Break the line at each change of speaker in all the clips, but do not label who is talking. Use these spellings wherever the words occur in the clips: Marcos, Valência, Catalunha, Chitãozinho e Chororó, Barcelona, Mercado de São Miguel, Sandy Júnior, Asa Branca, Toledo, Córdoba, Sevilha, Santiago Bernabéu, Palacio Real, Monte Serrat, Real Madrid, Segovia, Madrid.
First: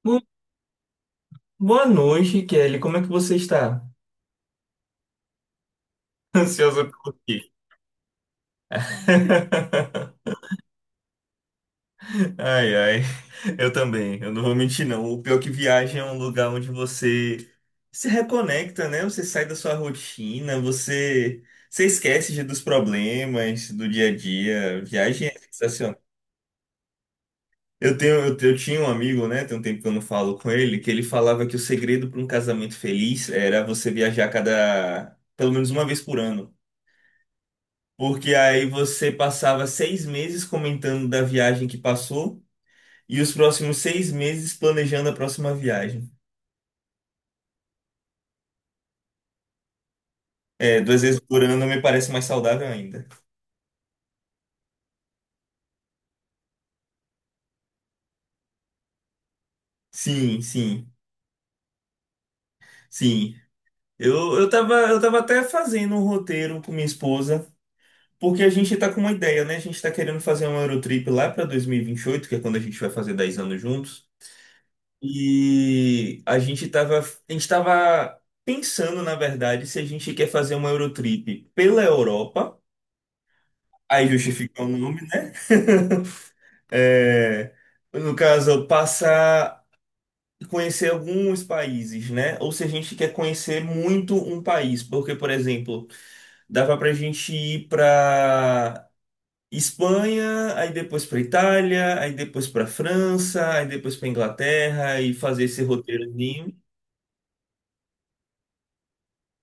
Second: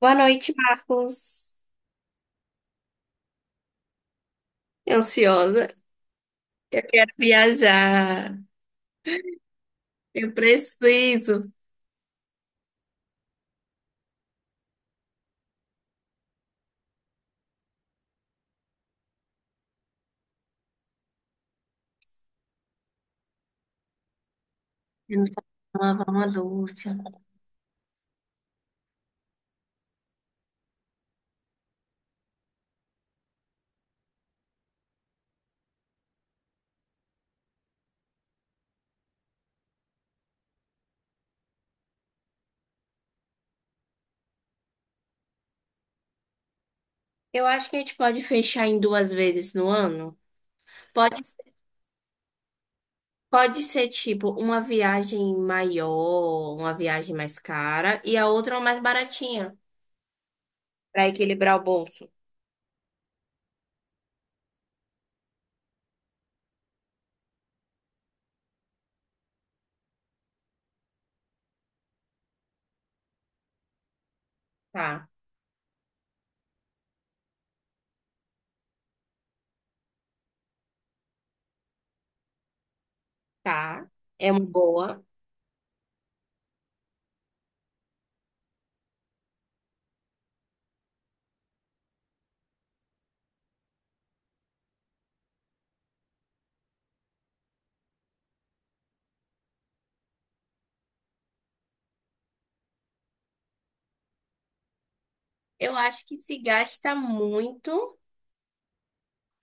Boa
Bo-
noite, Marcos.
Boa noite, Kelly. Como é que você está?
Ansiosa. Eu
Ansiosa
quero
por quê?
viajar. Eu preciso.
Ai, ai. Eu também. Eu não vou mentir, não. O pior é que viagem é um lugar onde você se reconecta, né? Você sai da sua rotina, você esquece dos problemas do dia a dia.
Eu
Viagem
não
é
sabia
sensacional.
lavar uma louça.
Eu tinha um amigo, né? Tem um tempo que eu não falo com ele, que ele falava que o segredo para um casamento feliz era você viajar cada, pelo menos uma vez por ano. Porque aí você passava 6 meses comentando da viagem que passou e os próximos 6 meses planejando a próxima viagem.
Eu acho que a gente pode fechar em duas vezes no ano.
É, 2 vezes
Pode
por
ser,
ano me parece mais saudável ainda.
pode ser tipo uma viagem maior, uma viagem mais cara e a outra é uma mais baratinha,
Sim, sim,
para equilibrar o bolso.
sim. Eu tava até fazendo um roteiro com minha esposa, porque a gente tá com uma ideia, né? A gente tá querendo fazer um Eurotrip lá pra 2028, que é quando a gente vai fazer 10 anos juntos.
Tá,
E a gente tava pensando, na verdade, se a gente quer fazer uma Eurotrip pela Europa.
tá.
Aí
É uma
justifica o nome,
boa.
né? É, no caso, passar a conhecer alguns países, né? Ou se a gente quer conhecer muito um país, porque, por exemplo, dava pra gente ir pra Espanha, aí depois pra Itália, aí depois pra França, aí depois pra Inglaterra e fazer esse
Eu
roteiro.
acho que se gasta muito,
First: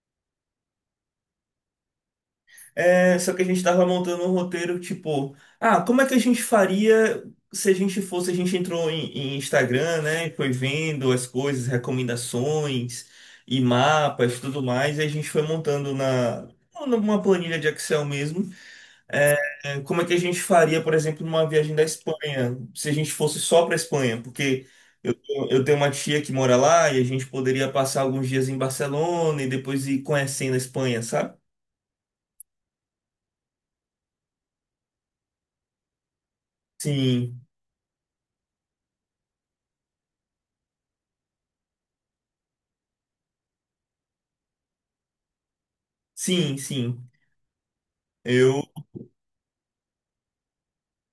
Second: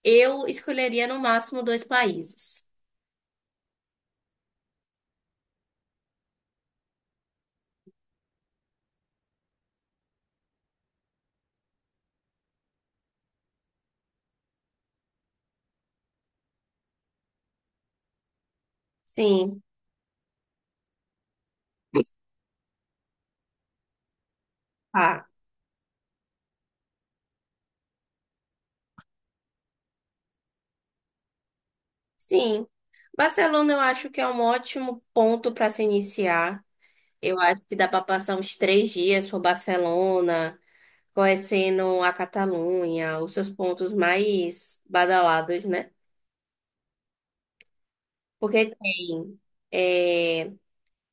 eu escolheria no máximo dois países.
É, só que a gente tava montando um roteiro, tipo, ah, como é que a gente faria se a gente fosse, a gente entrou em Instagram, né? E foi vendo as coisas, recomendações e mapas, tudo mais, e a gente foi montando na numa planilha de Excel mesmo. é,
Sim,
como é que a gente faria, por exemplo, numa viagem da Espanha, se a gente fosse só para Espanha, porque eu,
tá.
eu tenho uma tia que mora lá e a gente poderia passar alguns dias em Barcelona e depois ir conhecendo a Espanha, sabe?
Sim, Barcelona eu acho que é um ótimo ponto para se iniciar. Eu
Sim.
acho que dá para passar uns 3 dias por Barcelona, conhecendo a Catalunha, os seus pontos mais badalados, né?
Sim, sim. Eu.
Porque tem eh,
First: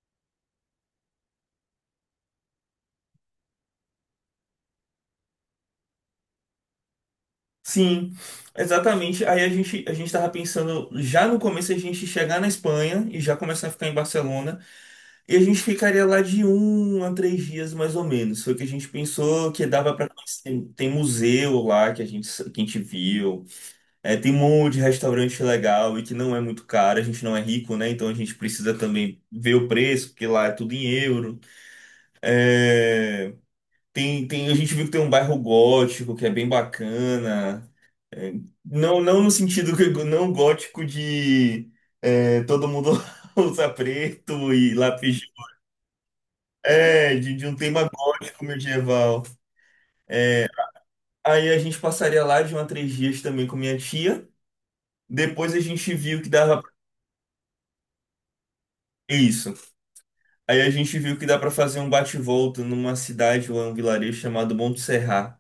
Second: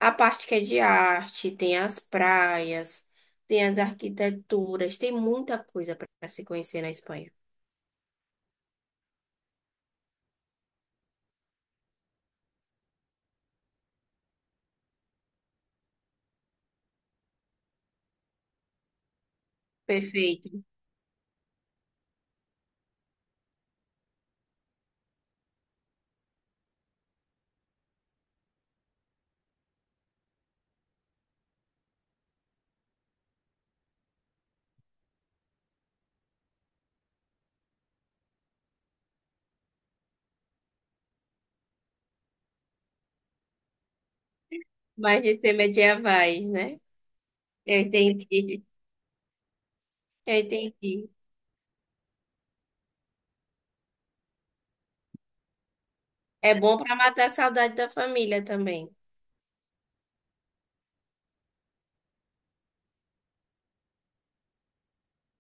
a parte que é de arte, tem as praias, tem as arquiteturas, tem muita coisa para se conhecer na Espanha.
Sim, exatamente. Aí a gente tava pensando já no começo a gente chegar na Espanha e já começar a ficar em Barcelona. E a gente ficaria lá de 1 a 3 dias mais ou menos. Foi o que a gente pensou que dava para
Perfeito.
conhecer. Tem museu lá que a gente viu. É, tem um monte de restaurante legal e que não é muito caro. A gente não é rico, né? Então a gente precisa também ver o preço, porque lá é tudo em euro. É. Tem, a gente viu que tem um bairro gótico que é bem bacana. Não, não no sentido que não gótico de todo mundo usa preto e lápis.
Mas de ser medievais, né?
É, de um
Eu
tema gótico
entendi.
medieval.
Eu entendi.
Aí a gente passaria lá de uma 3 dias também com minha tia. Depois a gente viu que
É
dava.
bom para matar a saudade da família também.
Isso. Aí a gente viu que dá pra fazer um bate-volta numa cidade ou um vilarejo chamado Monte Serrat.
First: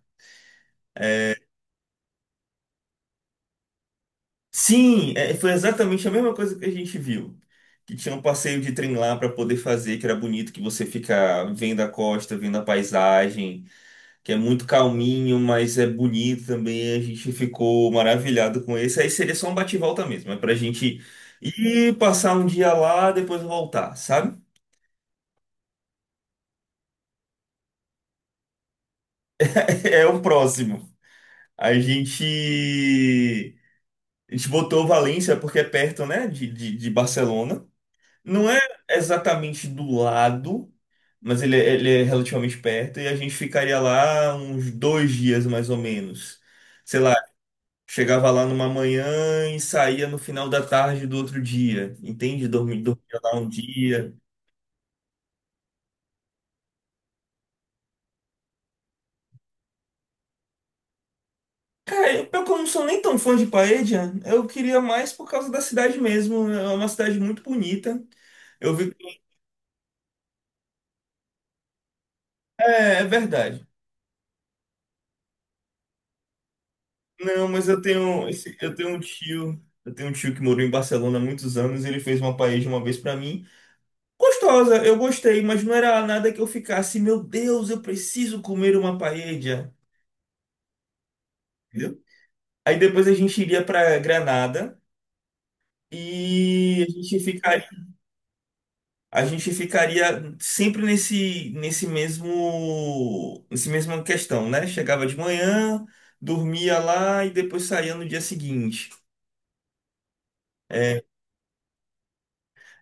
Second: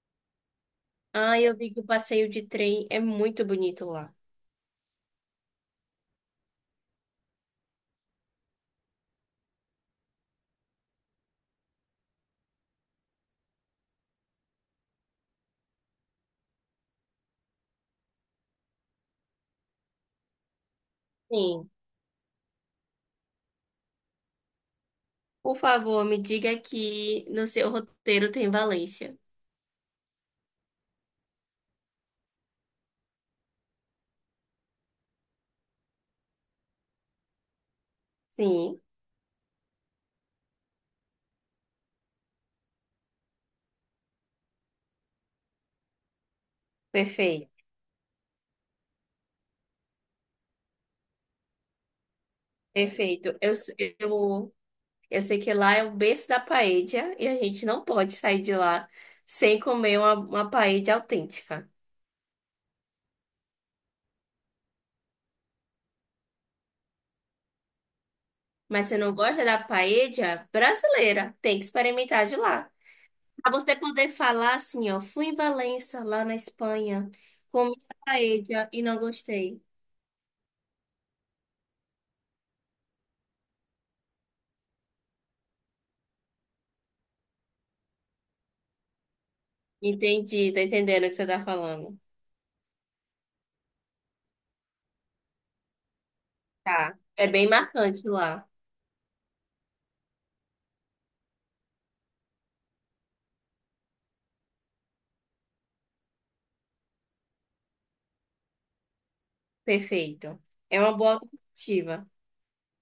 Ah, eu vi que o passeio de trem é muito bonito lá.
Sim, é, foi exatamente a mesma coisa que a gente viu. Que tinha um passeio de trem lá para poder fazer, que era bonito, que você fica vendo a costa, vendo a paisagem, que é muito calminho, mas é bonito também. A gente ficou maravilhado com esse. Aí seria só um bate-volta mesmo, é pra gente
Sim.
ir passar um dia lá, depois voltar, sabe?
Por favor, me diga que no seu roteiro tem Valência.
É o próximo. A gente, a gente botou Valência porque é perto, né, de Barcelona. Não é
Sim,
exatamente do lado. Mas ele é relativamente perto e a gente ficaria lá uns 2 dias mais ou menos. Sei lá,
perfeito.
chegava lá numa manhã e saía no final da tarde do outro dia, entende? Dormia
Perfeito.
lá um dia.
Eu, eu sei que lá é o berço da paella e a gente não pode sair de lá sem comer uma paella autêntica.
Cara, pior que eu não sou nem tão fã de Paella, eu queria mais por causa da cidade mesmo. É uma cidade muito bonita. Eu
Mas
vi.
se não gosta da paella brasileira, tem que experimentar de lá.
É, é
Para
verdade.
você poder falar assim, ó, fui em Valença, lá na Espanha,
Não, mas
comi paella e não gostei.
eu tenho um tio que morou em Barcelona há muitos anos, e ele fez uma paella uma vez pra mim. Gostosa, eu gostei, mas não era nada que eu ficasse, meu Deus, eu preciso comer uma paella,
Entendi, tô entendendo o que você tá falando.
entendeu? Aí depois a gente iria para Granada e a
Tá.
gente
É bem
ficaria,
marcante lá.
a gente ficaria sempre nesse, nesse mesma questão, né? Chegava de manhã, dormia lá e depois saía no dia seguinte.
Perfeito. É uma
É,
boa alternativa.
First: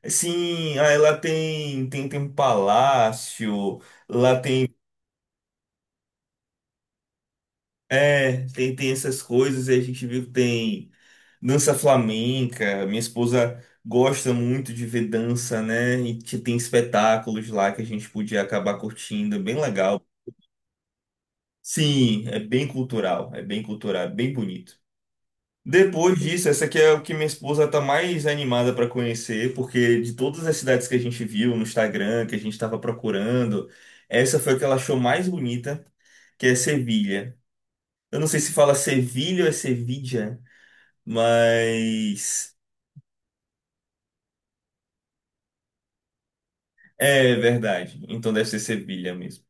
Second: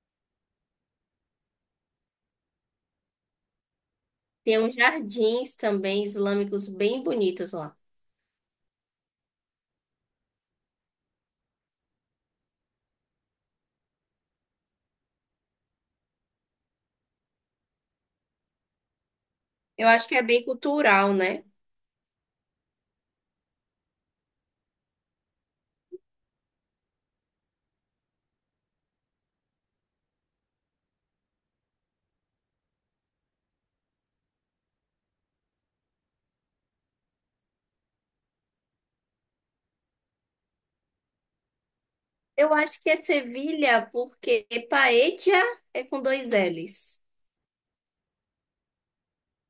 sim, aí lá tem um palácio, lá
Tem
tem,
uns jardins também islâmicos bem bonitos lá.
é, tem, tem essas coisas, e a gente viu que tem dança flamenca, minha esposa gosta muito de ver dança, né? E tem espetáculos lá que a gente podia acabar curtindo, é bem
Eu
legal.
acho que é bem cultural, né?
Sim, é bem cultural, é bem cultural, é bem bonito. Depois disso, essa aqui é o que minha esposa está mais animada para conhecer, porque de todas as cidades que a gente viu no Instagram, que a gente estava procurando, essa foi a que ela achou mais bonita, que é Sevilha. Eu não sei se fala Sevilha ou é Sevilha,
Eu
mas.
acho que é Sevilha, porque Paella é com dois L's.
É verdade. Então deve ser Sevilha mesmo.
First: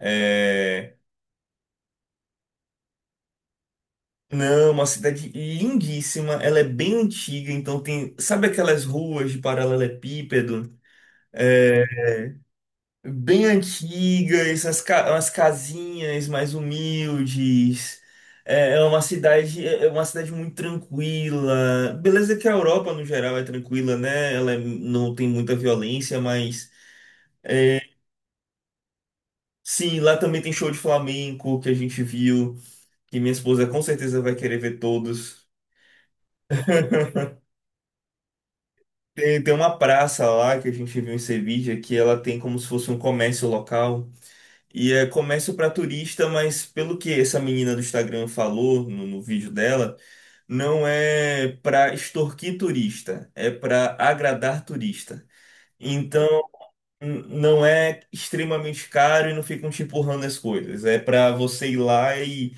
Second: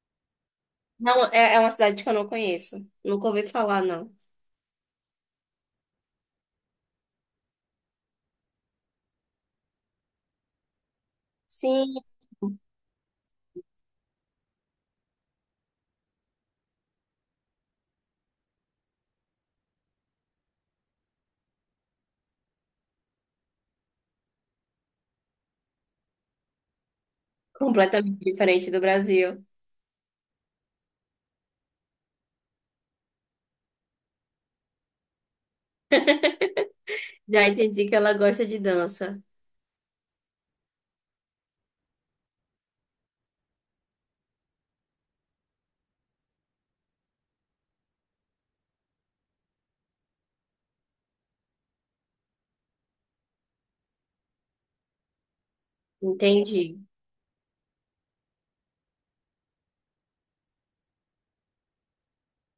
É.
Não, é é uma cidade que eu não conheço. Nunca ouvi falar, não.
Não, uma cidade lindíssima. Ela é bem antiga, então tem. Sabe aquelas ruas de paralelepípedo? É,
Sim,
bem antigas, as casinhas mais humildes. É uma cidade muito tranquila. Beleza que a Europa, no geral, é tranquila, né? Ela não tem muita violência, mas
completamente diferente do Brasil.
sim, lá também tem show de flamenco que a gente viu, que minha esposa com certeza vai querer ver todos.
Já entendi que ela gosta de dança.
Tem uma praça lá que a gente viu em Sevilha que ela tem como se fosse um comércio local. E é comércio para turista, mas pelo que essa menina do Instagram falou no vídeo dela, não é para extorquir turista, é para agradar turista. Então,
Entendi.
não é extremamente caro e não ficam te empurrando as coisas. É para você ir lá e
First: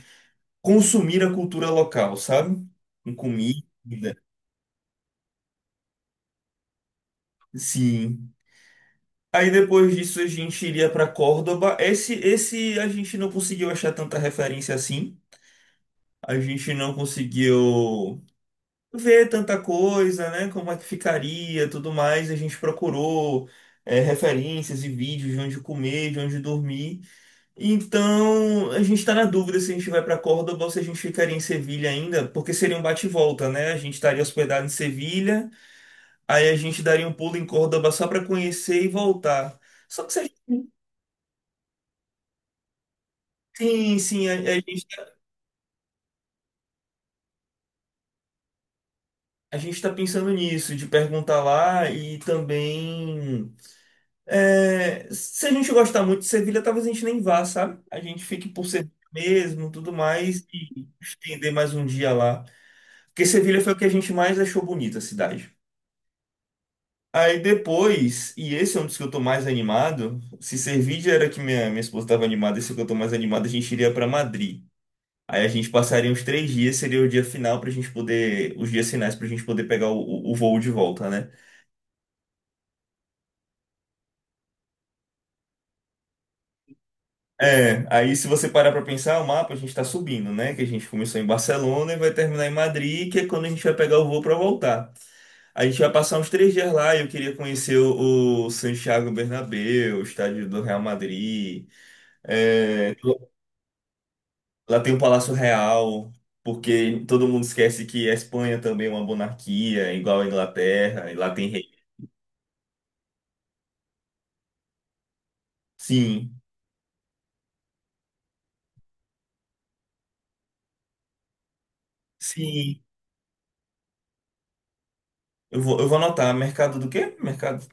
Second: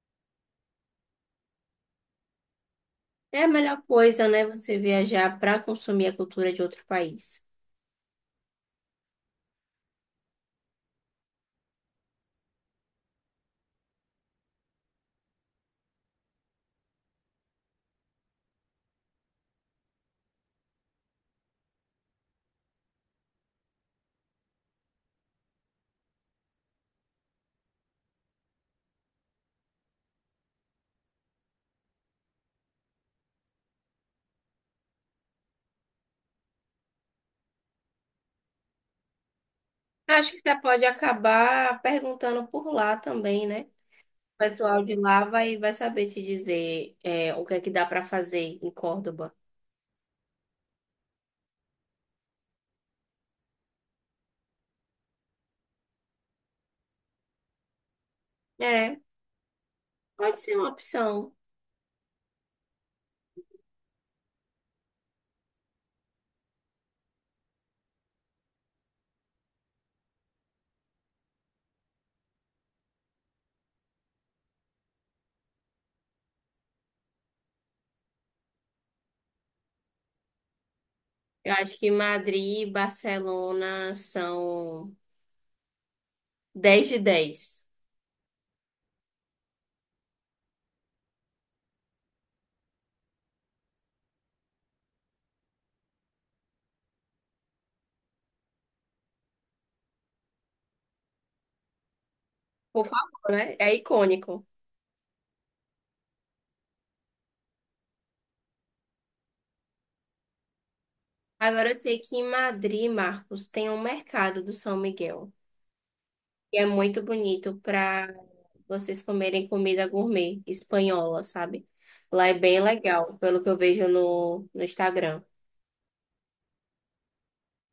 consumir a cultura local, sabe? Com
É a
comida.
melhor coisa, né? Você viajar para consumir a cultura de outro país.
Sim. Aí depois disso a gente iria para Córdoba. Esse a gente não conseguiu achar tanta referência assim. A gente não conseguiu ver tanta coisa, né? Como é que ficaria, tudo mais. A gente procurou referências e vídeos de onde comer, de onde dormir. Então a gente está na dúvida se a gente vai para Córdoba ou se a gente ficaria em Sevilha ainda, porque seria um bate e volta, né? A gente estaria hospedado em Sevilha, aí a gente daria um pulo em Córdoba só para conhecer e voltar. Só que se a
Acho que você
gente.
pode acabar perguntando por lá também, né?
Sim, sim. a,
O
a
pessoal
gente,
de lá vai saber te dizer o que é que dá para fazer em Córdoba.
a gente tá pensando nisso, de perguntar lá e também. Se a gente gostar muito de Sevilha, talvez a gente nem vá, sabe? A gente fique por Sevilha
É,
mesmo, tudo mais,
pode ser uma
e
opção.
estender mais um dia lá. Porque Sevilha foi o que a gente mais achou bonita a cidade. Aí depois, e esse é um dos que eu tô mais animado, se Sevilha era que minha esposa estava animada, esse é o que eu tô mais animado, a gente iria para Madrid. Aí a gente passaria uns 3 dias, seria o dia final pra gente poder, os dias finais pra gente poder pegar o voo de volta, né?
Eu acho que Madrid e Barcelona são 10 de 10.
É, aí se você parar pra pensar, o mapa a gente tá subindo, né? Que a gente começou em Barcelona e vai terminar em Madrid, que é quando a gente vai pegar o voo pra voltar. A gente vai passar uns 3 dias lá e eu queria conhecer o Santiago Bernabéu, o estádio do Real Madrid.
Por favor, né? É icônico.
Lá tem o Palácio Real, porque todo mundo esquece que a Espanha também é uma monarquia, igual a Inglaterra, e lá tem rei.
Agora eu sei que em Madrid, Marcos, tem um mercado do São Miguel,
Sim,
que é muito bonito para vocês comerem comida gourmet espanhola, sabe? Lá é bem
sim.
legal, pelo que eu vejo no Instagram.
Eu vou anotar. Mercado do quê? Mercado.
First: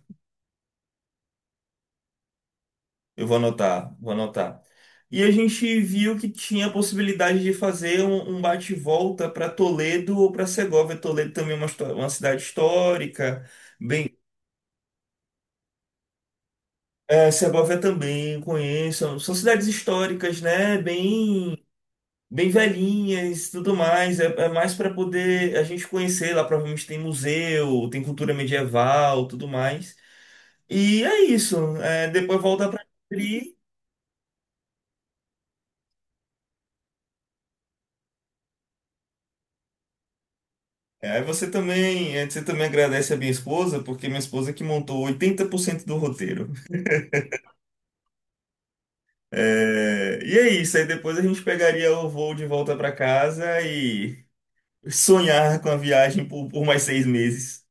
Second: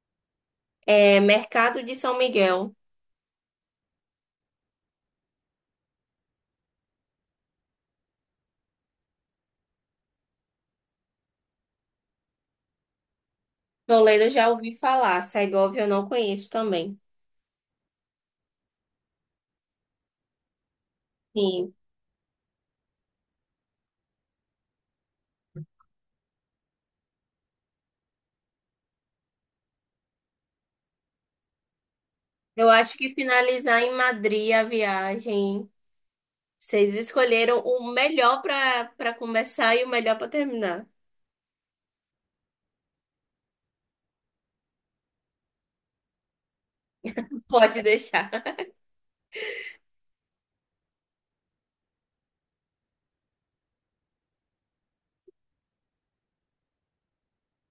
É Mercado de São Miguel.
Eu vou anotar, vou anotar. E a gente viu que tinha a possibilidade de fazer um bate-volta para Toledo ou para Segóvia. Toledo também é uma cidade histórica. Bem,
Toledo eu já ouvi falar, Segovia eu não conheço também.
Segóvia também conheço. São cidades históricas, né? Bem,
Sim,
bem velhinhas, e tudo mais. É mais para poder a gente conhecer. Lá provavelmente tem museu, tem cultura medieval, tudo mais. E é isso. É, depois
eu
volta para.
acho que finalizar em Madrid a viagem, vocês escolheram o melhor para começar e o melhor para terminar.
É, aí você também agradece a minha esposa, porque minha esposa é que montou 80% do roteiro.
Pode deixar.
É, e é isso, aí depois a gente pegaria o voo de volta para casa e sonhar com a viagem por mais 6 meses.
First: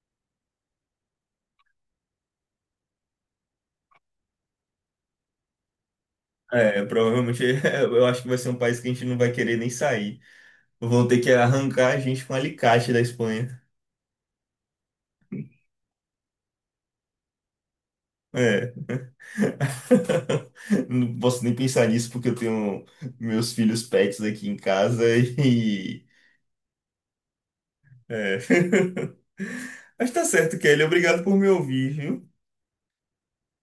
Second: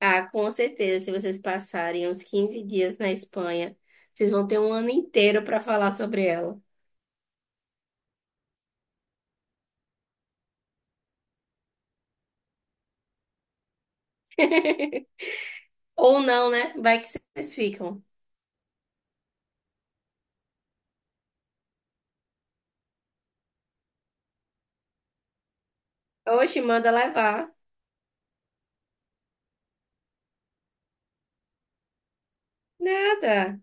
Ah, com certeza, se vocês passarem uns 15 dias na Espanha, vocês vão ter um ano inteiro para falar sobre ela.
É, provavelmente eu acho que vai ser um país que a gente não vai querer nem sair. Vão ter que arrancar a gente com alicate da Espanha.
Ou não, né? Vai que vocês ficam.
É. Não posso nem pensar nisso porque eu tenho meus filhos pets aqui em casa e.
Oxe, manda levar.
É. Mas tá certo, Kelly. Obrigado por me ouvir, viu?
Nada.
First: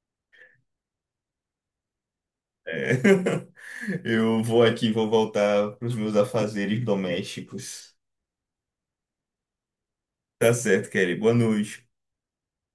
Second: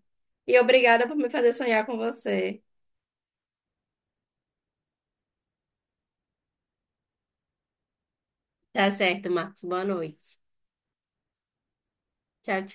E obrigada por me fazer sonhar com você.
É. Eu vou aqui, vou voltar para os meus afazeres domésticos.
Tá certo, Marcos. Boa noite.
Tá certo, Kelly. Boa noite.
Tchau, tchau.